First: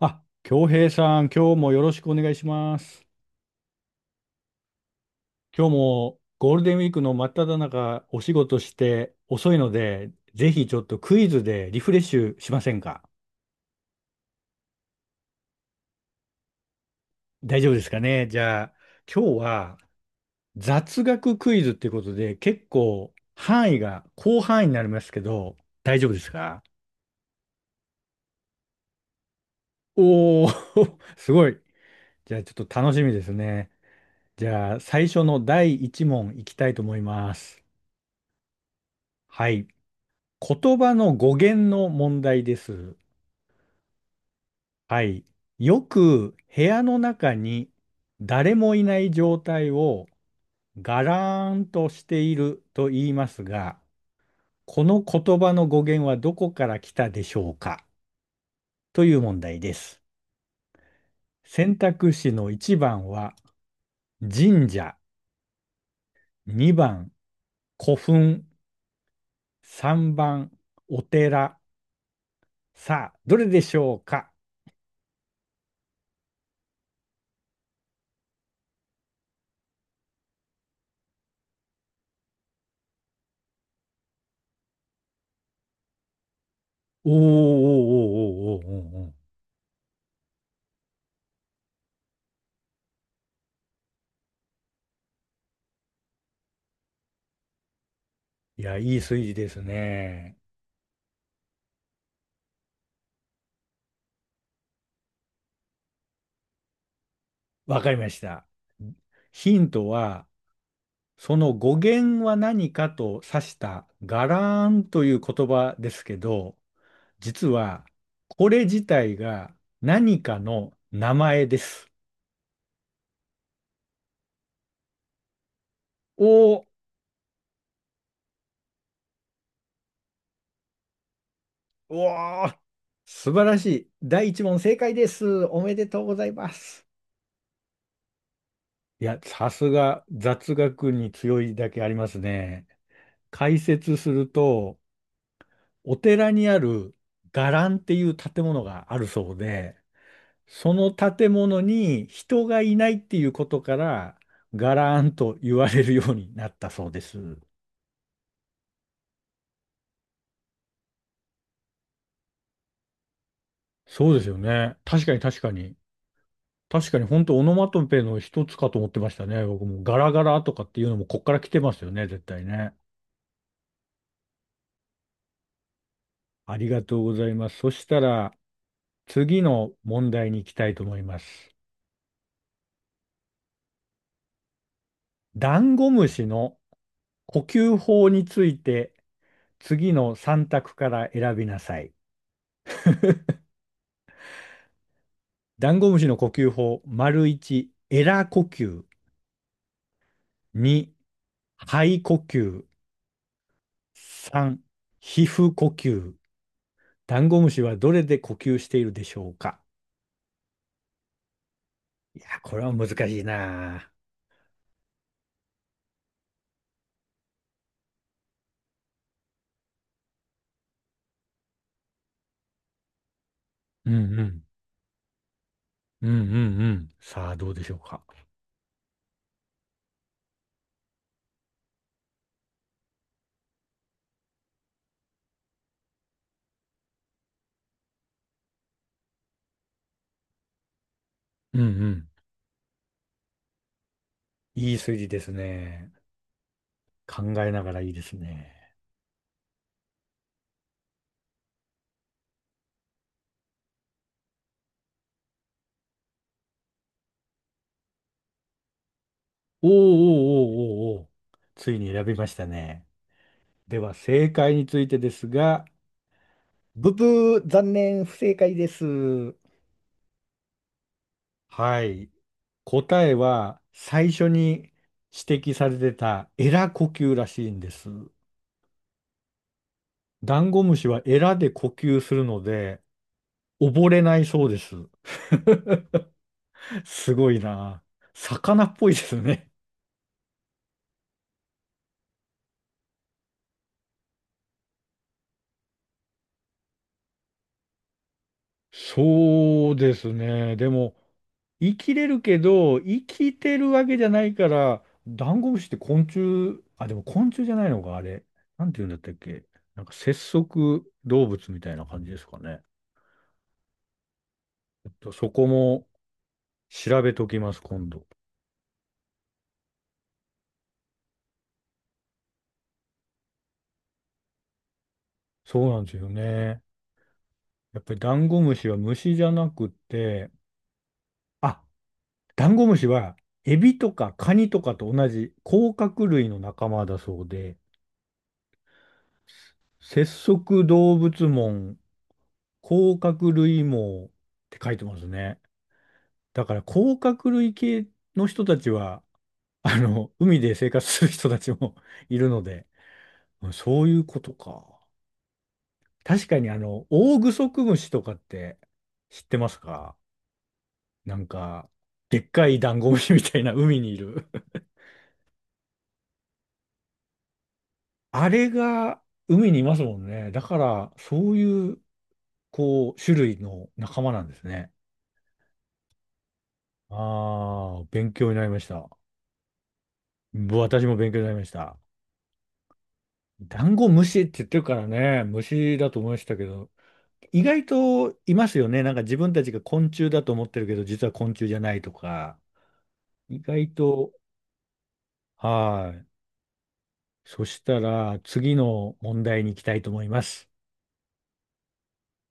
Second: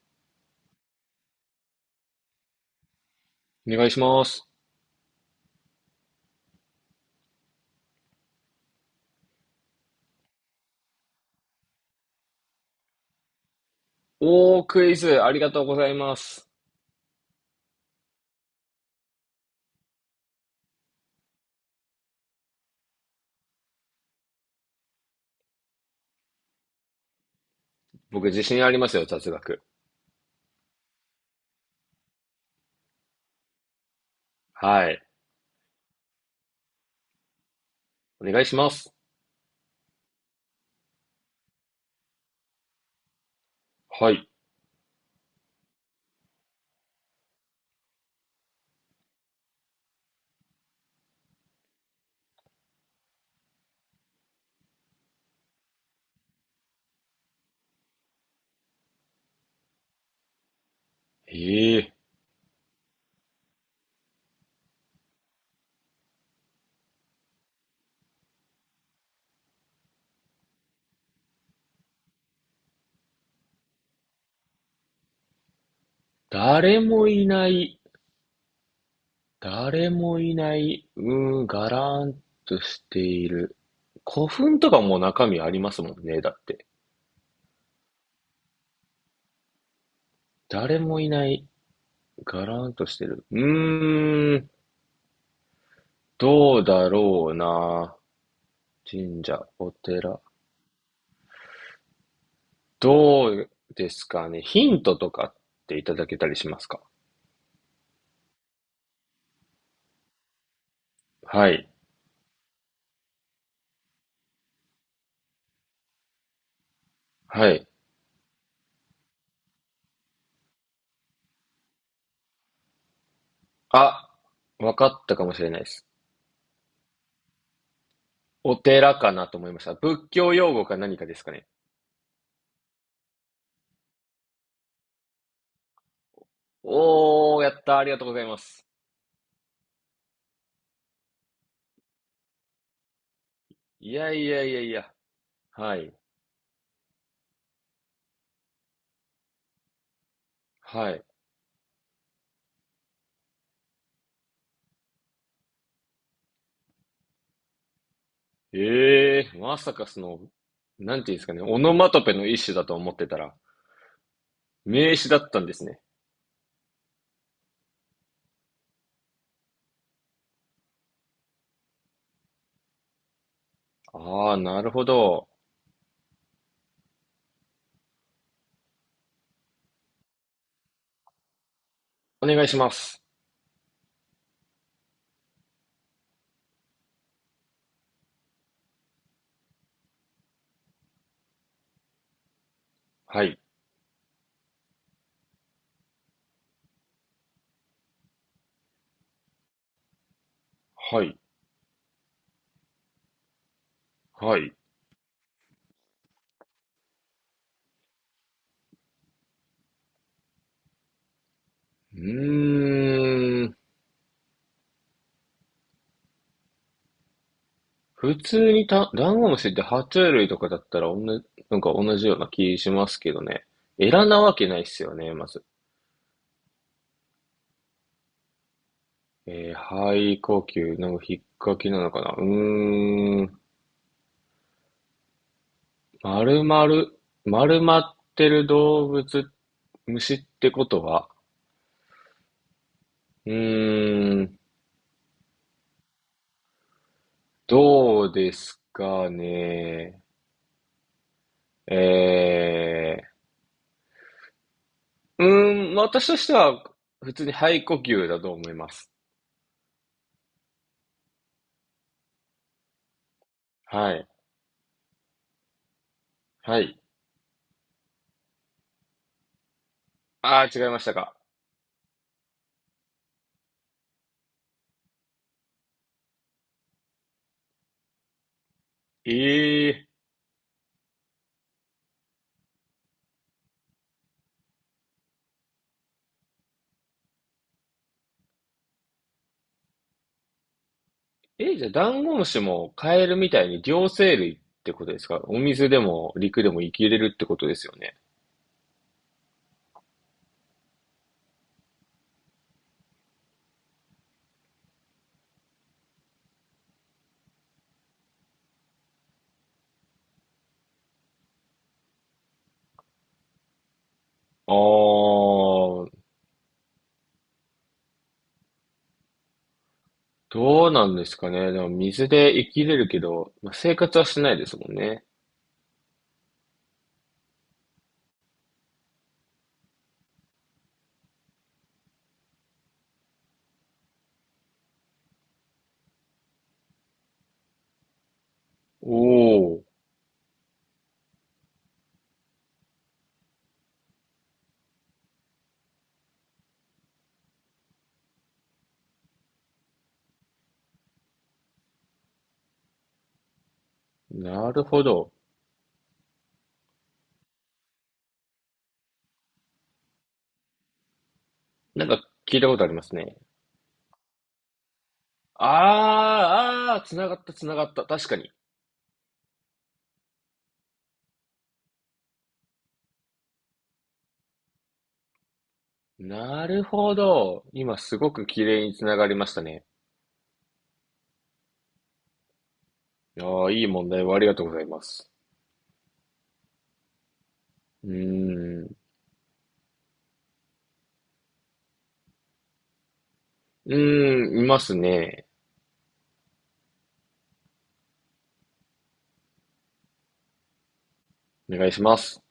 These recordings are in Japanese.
あ、京平さん、今日もよろしくお願いします。お願いします。今日もゴールデンウィークの真っ只中、お仕事して遅いので、ぜひちょっとクイズでリフレッシュしませんか？クイズ、ありがとうございます。大丈夫ですかね。じゃあ、今日は雑学クイズってことで、結構範囲が広範囲になりますけど、大丈夫ですか？僕、自信ありますよ、雑学。おー、すごい。じゃあ、ちょっと楽しみですね。じゃあ、はい。最初の第一問いきたいと思います。お願いします。はい。言葉の語源の問題です。はい。はい。よく部屋の中に誰もいない状態をガラーンとしていると言いますが、この言葉の語源はどこから来たでしょうかという問題です。え選えー択肢の1番は神社、2番古墳、3番お寺。さあ、どれでしょうか？誰もいない、ガラーンとしている。古墳とかも中身ありますもんね、だって。おーおーおーおーおーおーおー。誰もいない、ガラーンとしてる。どうだろうな。いや、いい数神字社、ですお寺。ね。どうですかね。ヒントとかっていただけたりしますか？わかりました。ヒントは、そはのい。語源は何かと指したガラーンという言葉ですけど、実はい。はこれ自体が何かの名前です。あ、わかったかもしれないです。おー、お寺かなと思いました。仏教用語か何かですかね。うわー、素晴らしい。第一問正解です。おめでとうございます。やった。ありがとうございます。いや、さすが雑学に強いだけありますね。解い説すやいるやいやいと、や。はい。お寺にある伽藍っていう建物があるそうで、そはのい。建物に人がいないっていうことから、伽藍と言われるようになったそうです。ええー、まさかなんていうんですかね、オノマトペの一種だと思ってたら、そうですよね。名確詞かだにっ確たんかですに。ね。確かに本当オノマトペの一つかと思ってましたね。僕もガラガラとかっていうのもこっから来てますよね、絶対ね。あー、なるほど。ありがとうございます。そしたら次の問題に行きたいと思います。お願いします。ダンゴムシの呼吸法について次の3択から選びなさい。はい。ダンゴムシの呼吸法、丸1、エラ呼吸、2、はい。肺呼吸、はい。う3、皮膚呼吸。ダンゴムシはどれで呼吸しているでしょうか？いや、これは難しいーん。な。普通にダンゴムシって爬虫類とかだったら、おんな、なんか同じような気しますけどね。うエんラうなわん。けないっすよね、まず。うんうんうん。さあ、どうでしょうか。えー、肺呼吸、なんか引っかきなのかな。うーん。丸々、丸まってる動物、虫ってことは、うんうん。うーん、いい数字ですね。考えながらいいでどすうでね。すかね。え私としては、普通に肺呼吸だと思います。おーおーおーおーおー。ついに選びましたね。ではは、い。正解についてですが、はい。ブブー、残念、不正解です。あー違いましたか。はい。答えは最初に指摘されてたエラ呼吸らしいんです。えダンゴムシはエラで呼吸するので溺れないそうです。すごいな。魚っぽいですね。ええ、じゃあ、ダンゴムシもカエルみたいに両生類ってことですか？お水でも陸でも生きれるってことですよね。そうですね。でも、生きれるけど、生きてるわけじゃないから、ダンゴムシって昆虫、あ、でも昆虫じゃないのか、あれ。なんて言うんだったっけ。なんか節足動物みたいな感じですかね。あちょっとそこもー、調べときます、今度。どうなんですかね。でも水で生きれるけど、まあ、生活はしないですもんね。そうなんですよね。やっぱりダンゴムシは虫じゃなくて、あ、ダンゴムシはエビとかカニとかと同じ甲殻類の仲間だそうで、おー、節足動物門甲殻類網って書いてますね。だから甲殻類系の人たちは、海で生活する人たちも いるので、そういうことなるか。ほど。確かにオオグソクムシとかって知ってますか？なんか、なんかでっ聞いかたいことあダりンまゴすムシね。みたいな海にいる。あー、あー、つながったつながった。確 かあに。れが海にいますもんね。だから、そういう、こう、種類の仲間なんですね。なるほど。今ああ、すご勉く強にな綺りまし麗につた。ながりましたね。私も勉強になりました。あー、ダいいンゴ問題ムをあシっりてがと言うっごてざるいかまらす。ね、虫だと思いましたけど、意外うといますーよん。ね。なんか自分たちが昆虫だと思ってるけど、実は昆虫じゃないとか、意う外と、ーん、いますね。はい。そしたら、次の問題に行きたいと思います。お願いします。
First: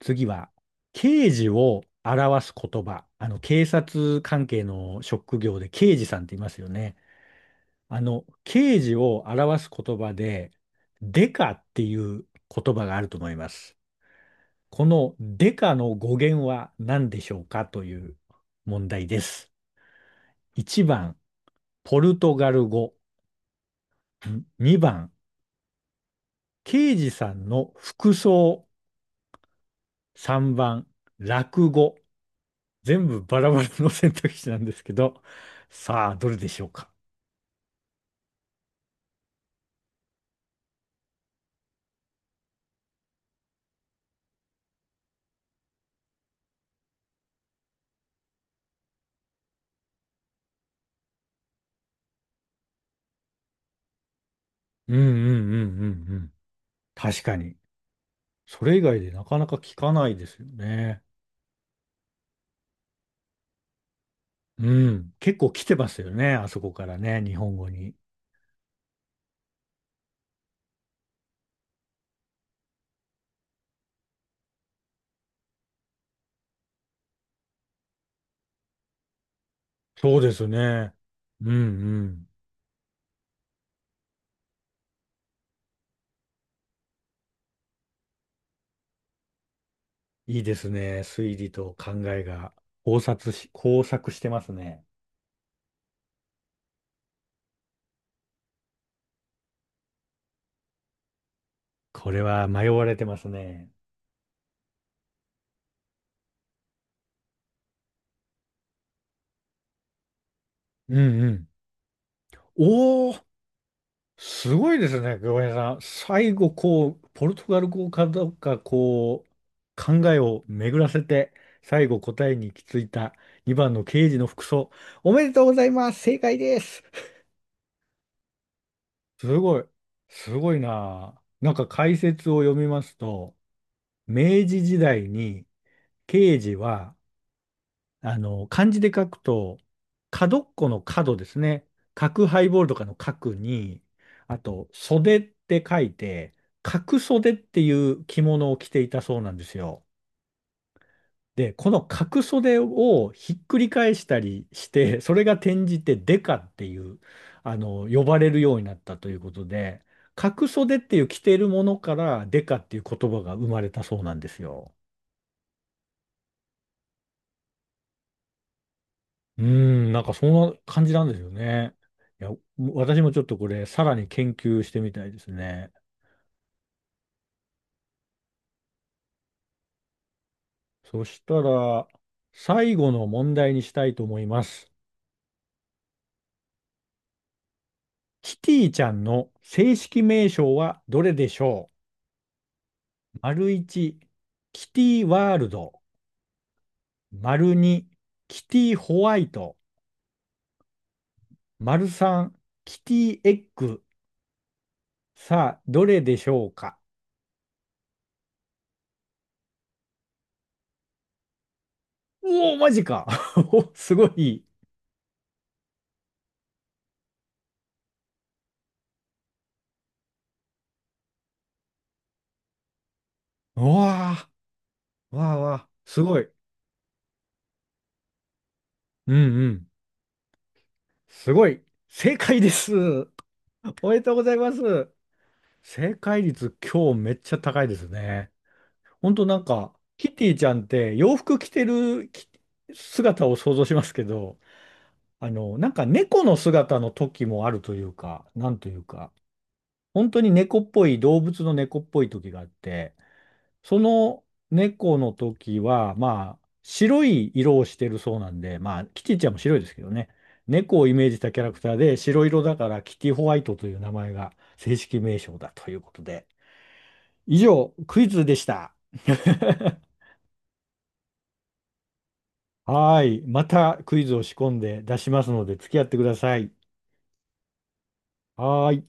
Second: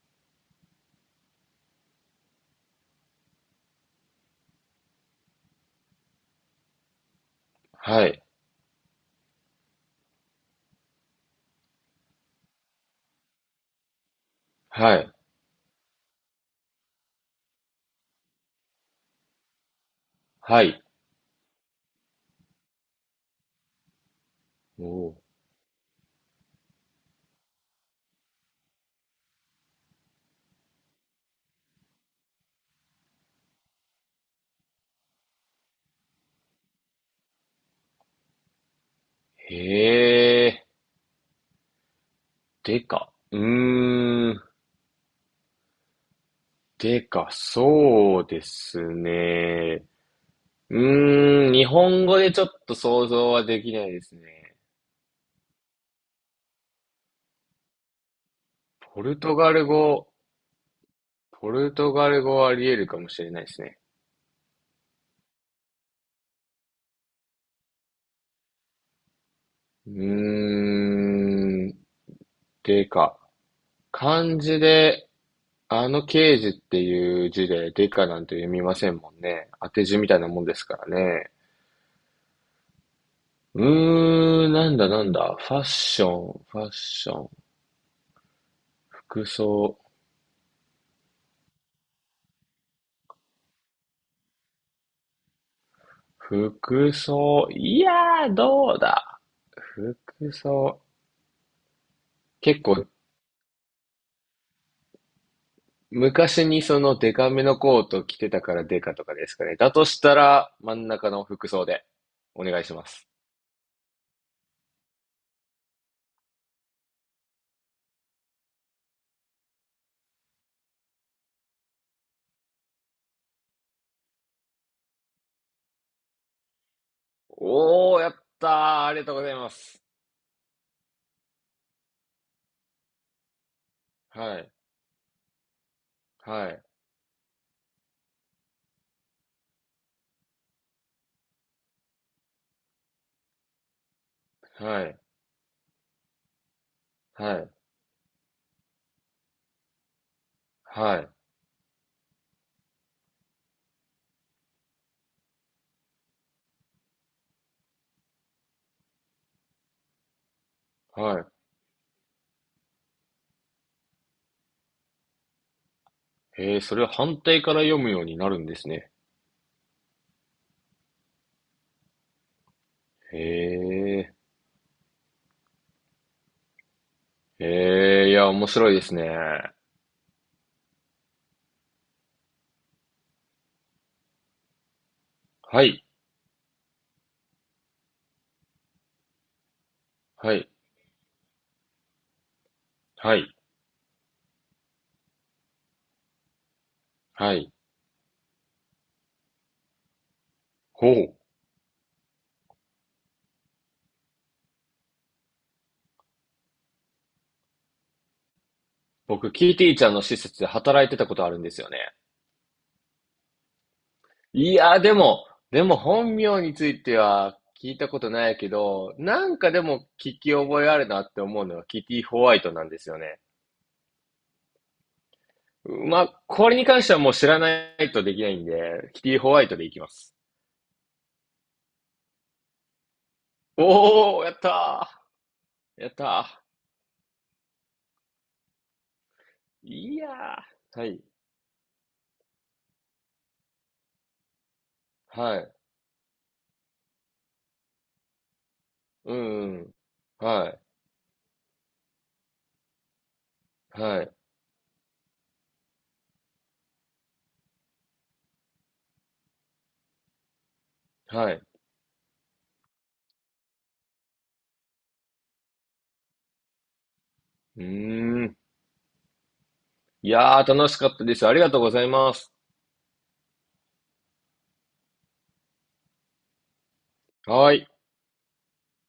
次は、刑事を表す言葉。警察関係の職業で刑事さんって言いますよね。はい。刑事を表す言葉で、デカっていう言葉があると思います。こはい。のデカの語源は何でしょうかという問題です。はい。1番、ポルトガル語。2番、おー。刑事さんの服装。3番、落語。全部バラバラの選択肢なんですけど、さあ、どれでしょうか。へえ。でか。うーん。でかそうですね。うーん。日本語でちょっと想像はできないですね。うんうんうんうんうん。確かに。それ以外ポでルなトかなガかル聞かな語。いですよね。ポルトガル語はあり得るかもしれないですね。うん。結構来てますよね。あそこからね、日本語に。うーん。でか漢字で刑事っていう字でデカなんて読みませんもんね。当て字みたそいうなでもんすですからね。ね。うんうん。うなんだなんだ。ファッション、ファッション、服装、いいですね。推理と考えが交錯してますね。服装、どうだ。服装。これは結迷わ構、れてますね。昔にそのデカめのコート着てたからデカとかですかね。だとしたら、真んう中んのうん。服装で、お願いします。おー、すごいですね、久保さん。最後、こう、ポルトガル語かどうか、こう、考えを巡らせて、最後答えに行き着いた2番の刑事の服装。おめでとうございます。正解です。おー、やったー。ありがとうごすざいまごい。す。すごいなあ。なんか解説を読みますと、は明い、治時代に刑は事い、は漢字で書くと、角っこの角ですね。角ハイボールとかの角に、あと、はい、袖って書いて、角袖はっい、ていう着物を着ていたそうなんですよ。はい。で、この角袖をひっくり返したりして、それが転じてデカっていう、呼ばれるようになったということで、角袖っていう着はているものからデカっていう言葉が生まれたそうなんですよ。い。へえ、それは反対から読むようになるんですね。うーん、なんかそんな感じなんですよね。いや、私もへちょっとこれ、さらにえ、研究してみたいですね。へえ、いや、面白いですね。そしたら、最後の問題にしたいと思います。はい、キティちゃんの正式名はい、称はどれでしょはう？い、丸1、キティワールド。はい。丸2、キティホワイト。ほう。丸3、キティエッグ。さあ、どれでしょうか？僕、キーティーちゃんの施設で働いてたことあるんですよね。おおー、マジか？ おすごい。いや、でも、でも本名については聞いたことないけど、なんかでも聞き覚えあるなって思うのはキティ・ホワイトなんですよね。うわあ、わあわあ、ますごあ、い。これに関してはもう知らないとできないんで、キテうんィ・ホワうイトでん。いきます。すごい。正解です。おめでとうごおー、やざいっまたす。ー。やっ正た解ー。率今日めっちゃ高いですね。ほんとなんか、いやキティちゃんっー。はてい。洋服着てるき姿を想像しますけど、はい。なんか猫の姿の時もあるというか、なんというか、うん、うん。本当には猫い。っぽい、動物の猫っぽい時があって、そはい。の猫の時は、まあ、白い色をしてるそうなんで、まあ、キティちゃんも白いですけどね。猫をイメージしはたキい。ャラクターで、白色だからキティホワイトという名前が正式名称だということで。以うー上、クイズでん。した。いやー、楽しかったです。ありがとうございます。はーい。またクイズを仕込んで出しますので、付き合ってください。はい。はーい。